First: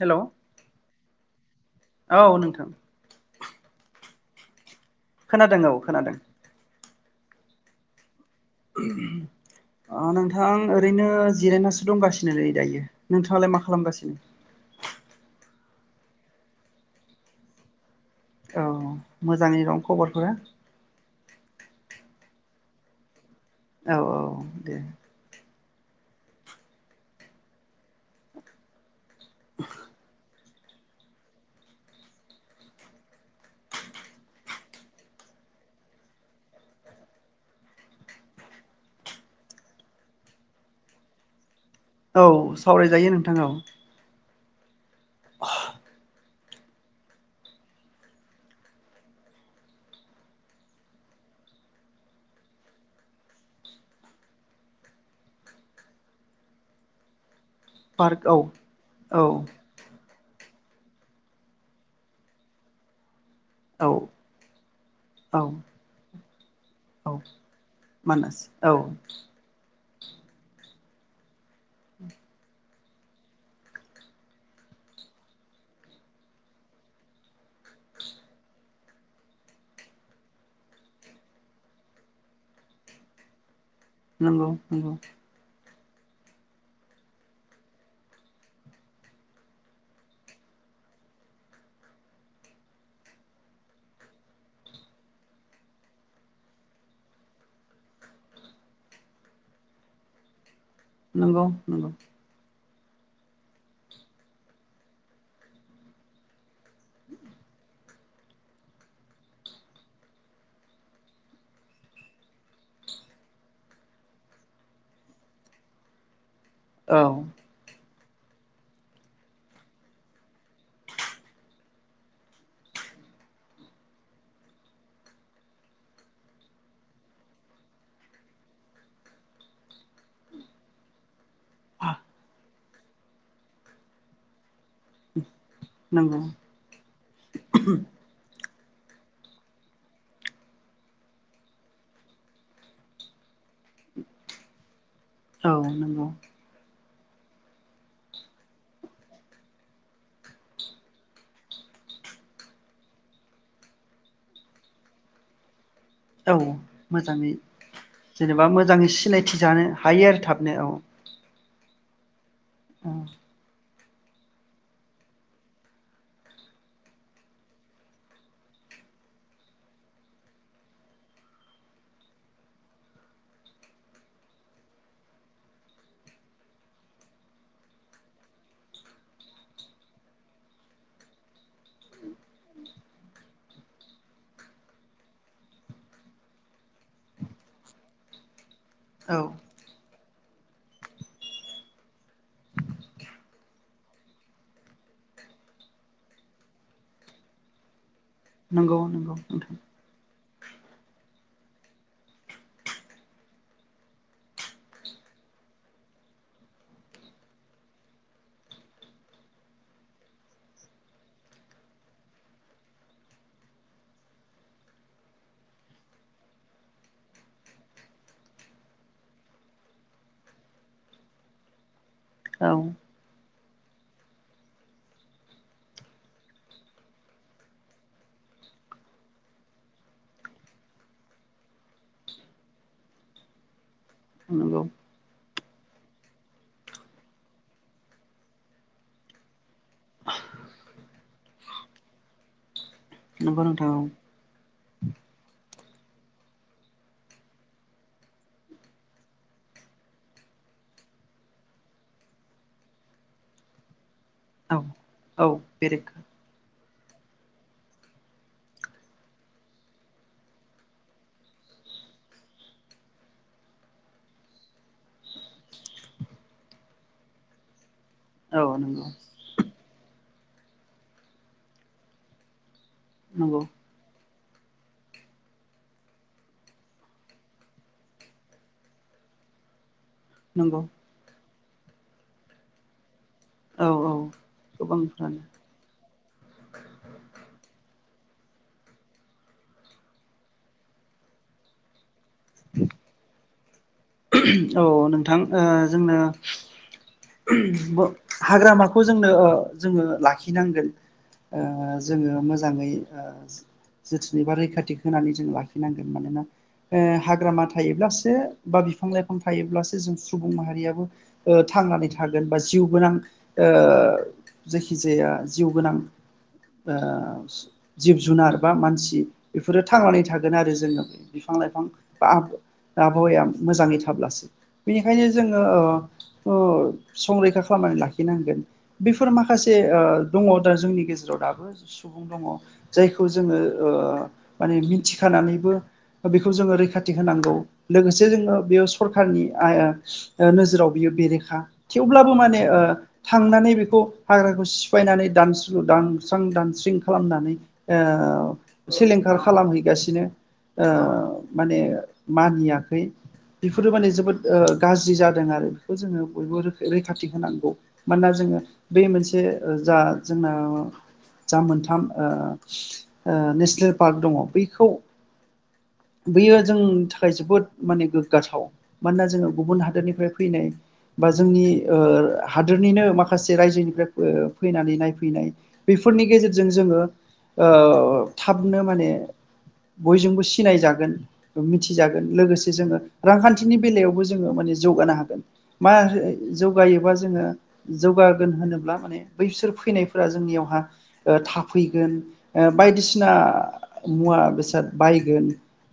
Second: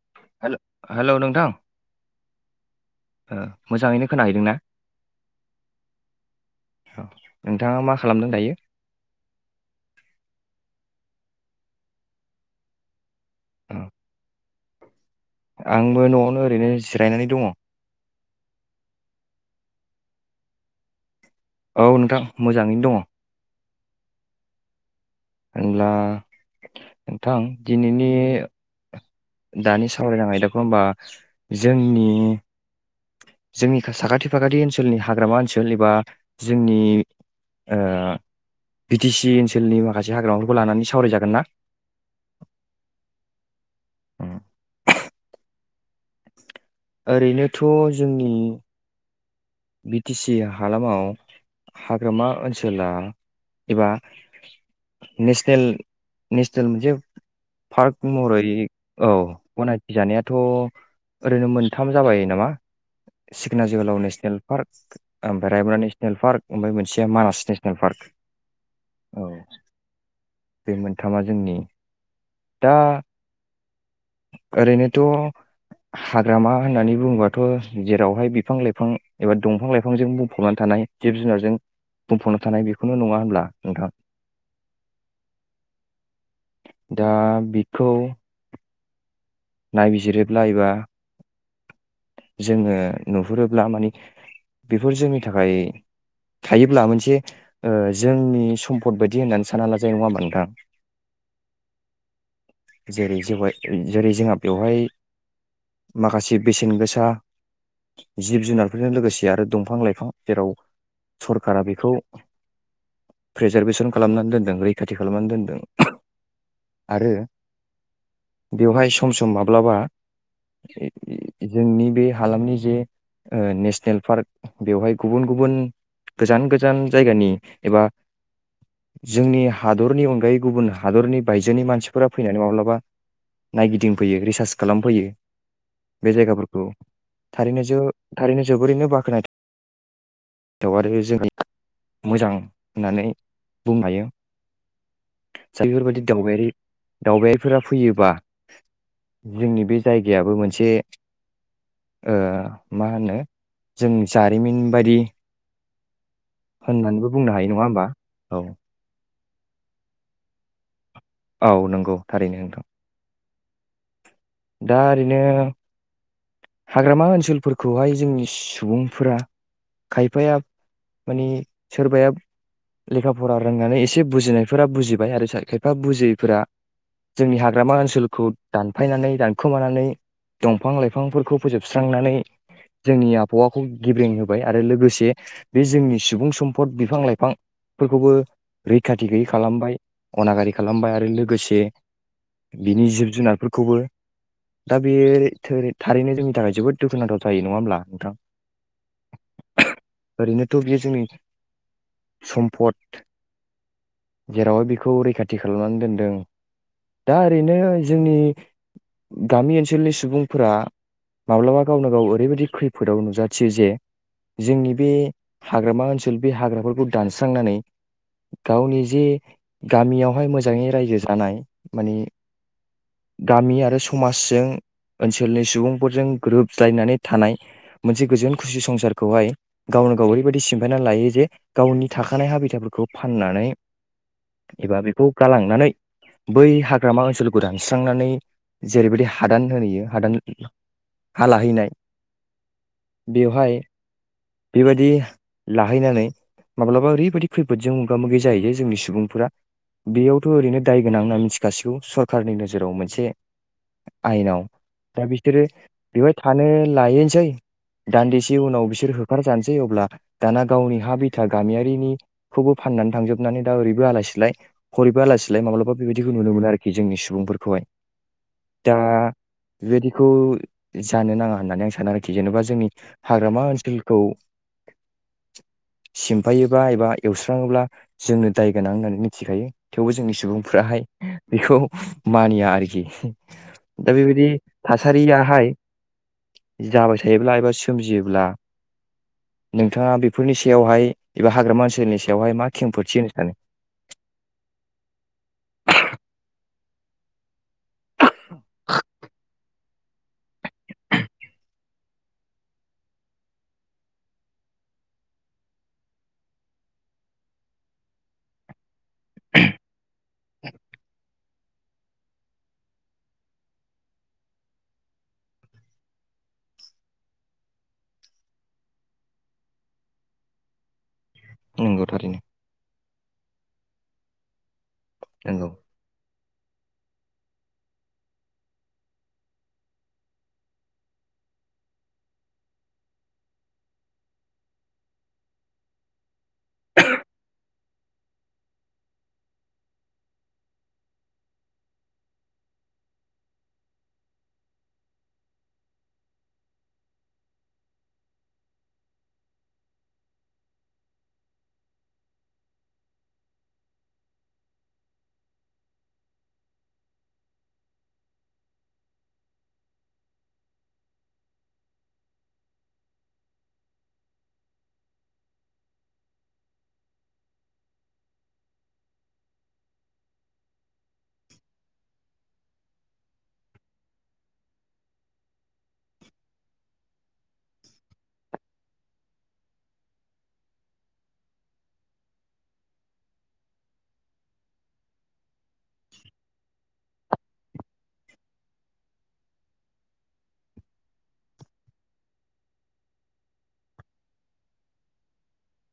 Hello hello hello नोंथां औ नोंथां मोजाङैनो खोनाहैदों ना खोनादों औ खोनादों औ नोंथाङा मा खालामदों दायो? नोंथां ओरैनो जिरायनासो दंगासिनोलै दायो नोंथाङालाय मा औ खालामगासिनो आंबो न'आवनो ओरैनो जिरायनानै दङ औ मोजाङै दं खबरफोरा औ नोंथां मोजाङैनो दङ औ औ दे होनब्ला नोंथां दिनैनि दानि सावरायनाय आयदा नङा होनबा जोंनि जोंनि साखाथि फाखाथि ओनसोलनि हाग्रामा ओनसोल एबा जोंनि बिटि सि ओनसोलनि माखासे हाग्रामाफोरखौ लानानै सावरायजागोन ना औ सावरायजायो नोंथां औ उम। ओरैनोथ' जोंनि बि टि सि हालामाव हाग्रामा ओनसोला एबा नेसनेल नेसनेल मोनसे पार्क महरै औ गनायथि जानाया थ' ओरैनो मोनथाम जाबाय नामा? सिखना औ जोहोलाव नेसनेल औ ओमफ्राय रायमना नेसनेल पार्क ओमफ्राय मोनसेया औ मानास नेसनेल पार्क मानास औ औ बे मोनथामा जोंनि दा ओरैनोथ' हाग्रामा होननानै बुङोबाथ' जेरावहाय बिफां लाइफां एबा दंफां लाइफांजों बुंफबना थानाय जिब जुनारजों बुंफबना थानाय बेखौनो नङा होनोमब्ला नोंथां नंगौ नंगौ दा बिखौ नायबिजिरोब्ला एबा जोङो नुहुरोब्ला माने बेफोर जोंनि थाखाय थायोब्ला मोनसे ओ जोंनि सम्फद बायदि होननानै सानना लाजायो नङा होनबा नोंथां? नंगौ नंगौ जेरै जेवहाय जेरै जोंहा बेवहाय माखासे बेसेन गोसा जिब जुनारफोरजों लोगोसे आरो दंफां लाइफां जेराव सरकारा बेखौ रिजार्भेसन खालामनानै दोनदों रैखाथि खालामनानै दोनदों औ आरो बेवहाय स सम सम माब्लाबा ए-ए जोंनि बे हालामनि जे ओ नेसनेल पार्क बेवहाय गुबुन गुबुन गोजान गोजान जायगानि एबा जोंनि हादरनि अनगायै गुबुन हादरनि बायजोनि मानसिफोरा फैनानै माब्लाबा नायगिदिं फैयो रिर्सास खालामफैयो बे नंगौ जायगाफोरखौ थारैनो जों थारैनो जोबोरैनो बाख्नायथाव आरो जोङ मोजां होननानै बुंनो हायो औ जाय बेफोरबादि नंगौ दावबायारि दावबायारिफोरा फैयोबा जोंनि बे जायगायाबो मोनसे ओ मा होनो जों जारिमिन बायदि औ होननानैबो मोजाङै बुंनो हायो नङा होमबा औ जेनेबा मोजाङै सिनाय मिथि जानो हायो आरो थाबनो औ औ नोंगौ थारैनो औ दा ओरैनो हाग्रामा ओनसोल फोरखौहाय जोंनि सुबुंफोरा खायफाया माने सोरबाया लेखा फरा रोंनानै एसे बुजिनायफोरा बुजिबाय आरो जाय खायफा बुजियैफोरा जोंनि हाग्रामा ओनसोलखौ दानफायनानै दानखोमानानै दंफां लाइ फांफोरखौ फोजोबस्रांनानै जोंनि आबहावाखौ गेब्रें होबाय आरो लोगोसे बे जोंनि सुबुं सम्फद बिफां लाइफां फोरखौबो रैखाथि औ गैयि खालामबाय। अनागारि खालामबाय आरो लोगोसे बिनि जिब जुनारफोरखौबो दा बे थोरै थारैनो जोंनि थाखाय जबोद दुखुनांथाव जायो नङा होमब्ला नोंथां? नंगौ नंगौ नोंथां ओरैनोथ' बियो जोंनि सम्पद जेरावहाय बिखौ रैखाथि खालामनानै दोनदों दा ओरैनो जोंनि गामि ओनसोलनि सुबुंफोरा माब्लाबा गावनो गाव ओरैबायदि खैफोदाव नुजाथियो जे जोंनि बे हाग्रामा ओनसोल बे हाग्राफोरखौ दानस्रांनानै गावनि जे गामियावहाय मोजाङै रायजो जानाय माने औ गामि आरो समाजजों ओनसोलनि सु बुंफोरजों गोरोबज्लायनानै थानाय मोनसे गोजोन खुसि संसारखौहाय गावनो गाव ओरैबायदि सिमफायना लायो जे गावनि थाखानाय हाबिथाफोरखौ फाननानै नंगौ एबा बेखौ गालाङो। थांनानै बै हाग्रामा ओनसोलखौ दानस्रांनानै जेरैबायदि हादान होनहोयो हादान हा लाहैनाय नंगौ बेवहाय नोंथां बेबायदि लाहैनानै माब्लाबा ओरैबायदि खैफोदजों मोगा मोगि जाहैयो जोंनि सुबुंफोरा बियावथ' ओरैनो दाय गोनां होनना मिथिखासिगौ सरखारनि नोजोराव मोनसे आयेनाव औ दा बि औ सोरो बेरेखा बेवहाय थानो लायैनसै दान्दिसे उनाव बिसोर होखारजानोसै अब्ला दाना गावनि हा बिथा गामियारिनिखौबो फाननानै थांजोबनानै दा ओरैबो आलाय सिलाय हरैबो आलाय सिलाय माब्लाबा बेबायदिखौ नुनो मोनो आरोखि जोंनि सुबुंफोरखौहाय। औ दा नंगौ बिबायदि खौ जानो नाङा होननानै आं सानो आरोखि। जेन बा जोंनि हाग्रामा नंगौ ओनसोलखौ सिमफायोबा एबा एवस्राङोब्ला जोंनो दाय गोनां होननानै मिथिखायो। थेवबो जोंनि नंगौ सुबुंफ्राहाय बेखौ मानिया आरोखि। औ औ दा बेबायदि गोबांफ्रानो थासारियाहाय जाबाय थायोब्ला एबा सोमजियोब्ला नोंथाङा बेफोरनि सायावहाय एबा हाग्रामा ओनसोलनि सा यावहाय मा खेंफुरथि होनो सानो? औ नोंथां ओ जोंनो मो हाग्रामाखौ जोंनो ओ जोङो लाखिनांगोन‌। ओ जोङो मोजाङै ओ जोथोनै बा रैखाथि होनानै जों लाखिनांगोन‌ मानोना ओ हाग्रामा थायोब्लासो बा बिफां लाइफां थायोब्लासो जों सुबुं माहारियाबो ओ थांनानै था थागोन। बा जिउ गोनां ओ जायखिजाया जिउ गोनां ओ जिब जुनार बा मानसि बेफोरो थांनानै थागोन आरो जोंनाव। बिफां लाइफां बा आबहावाया मोजाङै थाब्लासो। बेनिखायनो जोङो ओ ओद संरैखा खालामनानै लाखिनांगोन। बेफोर माखासे ओ दङ दा जोंनि गेजेराव दाबो सुबुं दङ जायखौ जोङो ओ माने मिथिखानानैबो बेखौ जोङो रैखाथि होनांगौ लोगोसे जोङो बेयो सरखारनि आय ओ नोजोराव बियो बेरेखा थेवब्लाबो माने ओ थांनानै बेखौ हाग्राखौ सिफायनानै दानस्रु दानस्रां दानस्रिं खालामनानै ओ सिलिंखार खालामहैगासिनो। ओ माने मानियाखै बेफोरो माने जोबोद ओ गाज्रि जादों आरो। बेखौ जोङो बयबो रैखाथि होनांगौ। मानोना जोङो बे मोनसे जा जोंना जा मोनथाम ओ ओ नेसनेल पार्क दङ बैखौ बैयो जोंनि थाखाय जोबोद माने गोग्गाथाव। मानोना जोङो गुबुन हादोरनिफ्राय फैनाय बा जोंनि ओ हादोरनिनो माखासे रायजोनिफ्राय फैनानै नायफैनाय। बेफोरनि गेजेरजों जोङो ओ थाबनो माने बयजोंबो सिनायजागोन, मिथिजागोन लोगोसे जोङो रांखान्थिनि बेलायावबो जोङो माने जौगानो हागोन। मारै जौगायोबा जोङो जौगागोन होनोब्ला माने बैसोर फैनायफोरा जोंनियावहा ओ थाफैगोन बायदिसिना मुवा बेसाद बायगोन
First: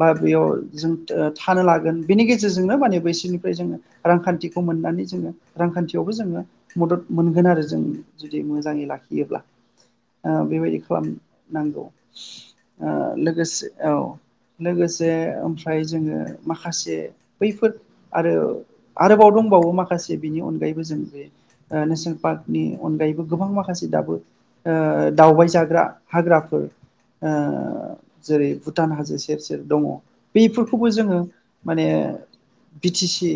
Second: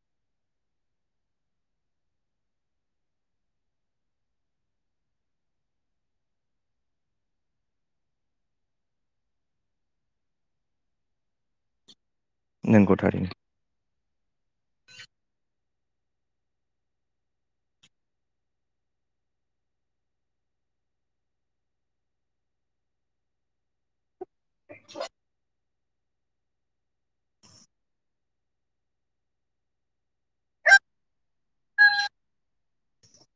बा बेयाव जों थानो लागोन बिनि गेजेरजोंनो माने बैसोरनिफ्राय जोङो रांखान्थिखौ मोननानै जोङो रांखान्थियावबो जोङो मदद मोनगोन आरो जों जुदि मोजाङै लाखियोब्ला। ओ बेबायदि खालाम नांगौ ओ नंगौ थारैनो लोगोसे औ लोगोसे फ्राय जोङो माखासे बैफोर आरो आरोबाव दंबावो माखासे बेनि अनगायैबो जों बे ओ नेसनेल पार्कनि अनगायैबो गोबां माखासे दाबो ओ दावबाय जाग्रा हाग्राफोर ओ जेरै भुटान हाजो सेर सेर दङ बेफोरखौबो जोङो माने बि टि सि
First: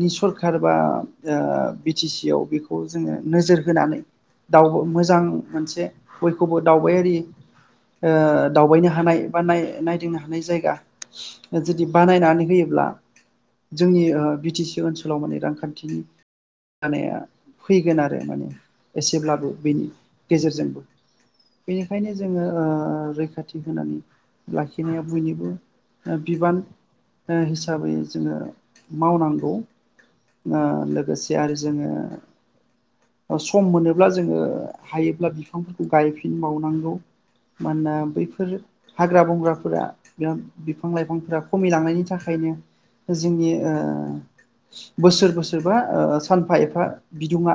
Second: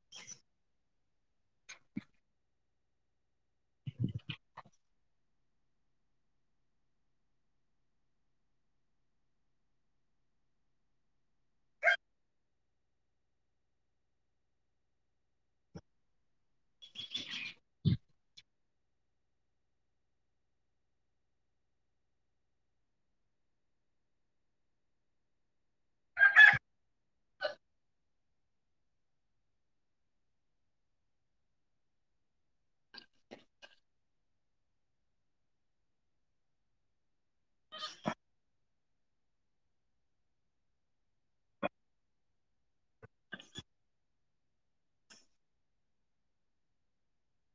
नि सरखार बा ओ बि टि सि आव बेखौ जोङो नोजोर होनानै मोजां मोनसे बयखौबो दावबायारि ओ दावबायनो हानाय बा नायदिंनो हानाय जायगा जुदि बानायनानै होयोब्ला जोंनि बि टि सि ओनसोलाव माने रां खान्थिनि जौगानाया फैगोन आरो माने एसेब्लाबो बेनि गेजेरजोंबो। बेनिखायनो जोङो रैखाथि होनानै लाखिनाया बयनिबो बिबान हिसाबै जोङो मावनांगौ। ओ लोगोसे आरो जोङो सम मोनोब्ला जोङो हायोब्ला बिफांफोरखौ गायफिनबावनांगौ। मानोना बैफोर हाग्रा बंग्राफोरा बा बिफां लाइफांफोरा खमिलांनायनि थाखायनो जोंनि ओ बोसोर बोसोरबा ओ सानफा एफा बिदुङा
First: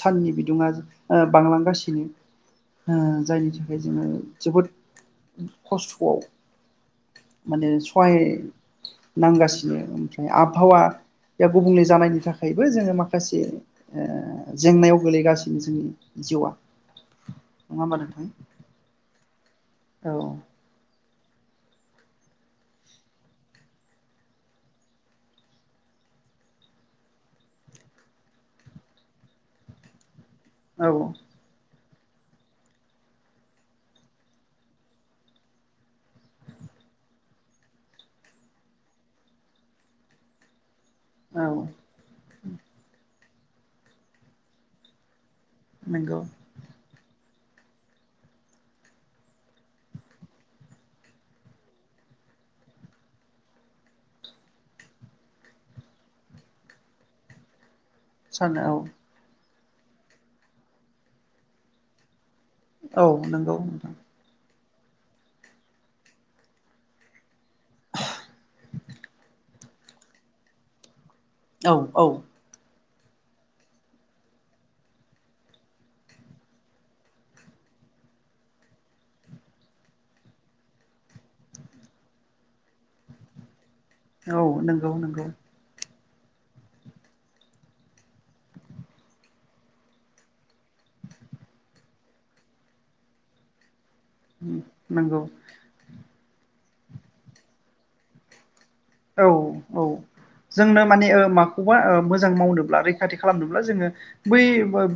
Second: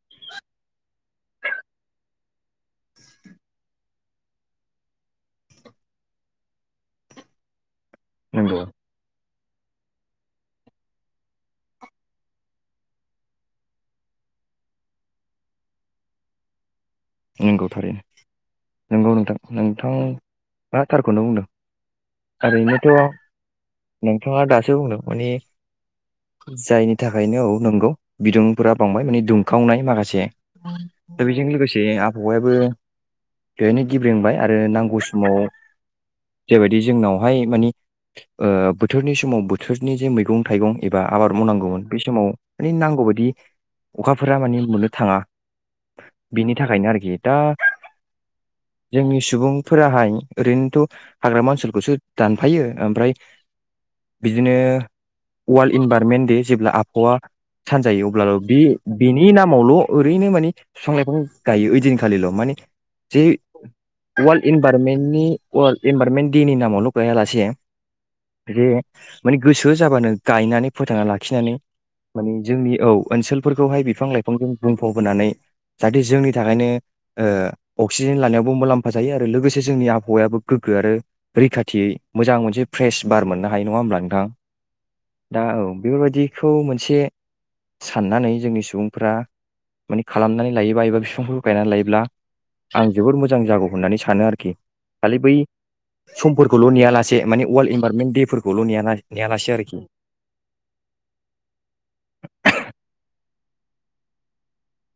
साननि बिदुङा ओ बांलांगासिनो ओ जायनि थाखाय जोङो जोबोद खस्थ'आव माने फय नंगौ नांगासि बे ओमफ्राय आबहावा गुबुंले जानायनि थाखायबो जोङो माखासे ओ जेंनायाव गोलैगासिनो जोंनि जिउआ नंगौ नङा होमबा थारैनो नोंथां नंगौ नोंथां नों थां औ आथार खौनो बुंदों ओरैनोथ' नोंथांङा दासो बुंदों माने जायनि थाखायनो औ नंगौ बिदुंफोरा बांबाय माने दुंखावनाय माखासे औ दा बेजोंलोगो से जे आबहावायाबो बेहनो गिब्रेंबाय आरो नांगौ समाव जेबायदि जोंनावहाय मानि ओ बोथोरनि समाव बोथोरनि जे मैगं थाइगं एबा आबाद मावनांगौमोन बे समाव माने नांगौ बादि अखाफोरा माने मोननो थाङा। नोंगौ बिनि थाखायनो आरोखि दा जोंनि सुबुंफोराहाय ओरैनोथ' हाग्रामा ओनसोलखौसो दानफायो ओमफ्राय बिदिनो वर्लड इनभाररनमेन्ट दे जेब्ला आबहावा सानजायो अब्लाबो बे सानो औ बिनि नाम समावल' ओैरैनो माने बिफां-लाफां गायो इदिन खालिल' माने औ जे नंगौ नोंथां ओवाल इनभाररनमेन्टनि अवाल इनभाररनमेन्ट दे नि नामावल' गायायालासे जे माने गोसो जाबानो गायनानै फोथांना ला खिनानै औ माने जोंनि औ ओनसोलफोरखौहाय बिफां लाइफांजों बुंफबहोनानै जा जोंनि थाखायनो ओ अक्सिजेन लानायावबो मुलाम्फा जायो आरो लोगोसे जोंनि आबहावायाबो गोग्गो आरो रैखाथियै मोजां मोनसे फ्रेस बार मोन हा हायो नङा होमब्ला नोंथां औ नंगौ नंगौ दा औ बेफोरबायदिखौ मोनसे साननानै जोंनि सुबुंफोरा माने खालामनानै लायो एबा फिफां गायनानै लायो आं जोबोर मोजां जागौ होननानै सानो आरोखि खालि नंगौ बै समफोरखौल' नेया लासे माने वर्ल्ड इनभारनमेन्ट देफोरखौ औ औ जोंनो माने ओ माखौबा मोजां मावनोब्ला रैखाथि खालामनोब्ला जोङो बै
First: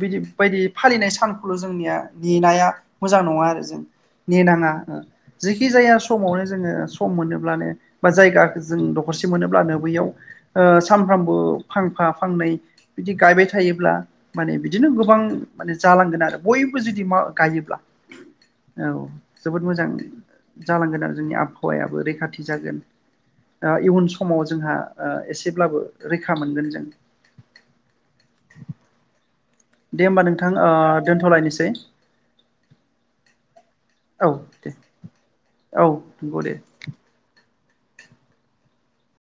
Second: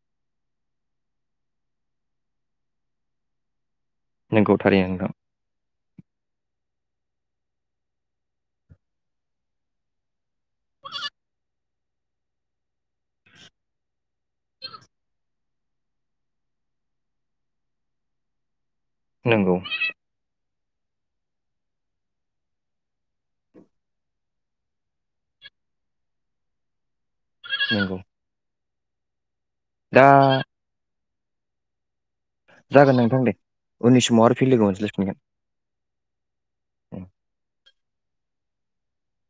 बिदि बायदि फालिनाय सानखौल' जोंनिया नेनाया मोजां नङा आरो जों नोंगौ नेनाङा थारैनो ओ नोंथां जेखि जाया समावनो जोङो सम मोनोब्लानो बा जायगा जों दखरसे मोनोब्लानो बैयाव ओ सानफ्रामबो फांफा फांनै बिदि गायबाय थायोब्ला माने बिदिनो गोबां माने जालांगोन आरो बयबो जुदि मा गायोब्ला औ नंगौ जोबोद मोजां होनदों जालांगोन आरों जोंनि आबहावायाबो रैखाथि जागोन दा इयुन समाव जोंहा ओ एसेब्लाबो रैखा मोनगोन जों नंगौ दा दे होमबा नोंथां ओ दोनथ'लायनोसै जागोन नोंथां दे उननि समाव औ आरो फिन लोगो दे मोनज्लायफिनगोन औ दे औ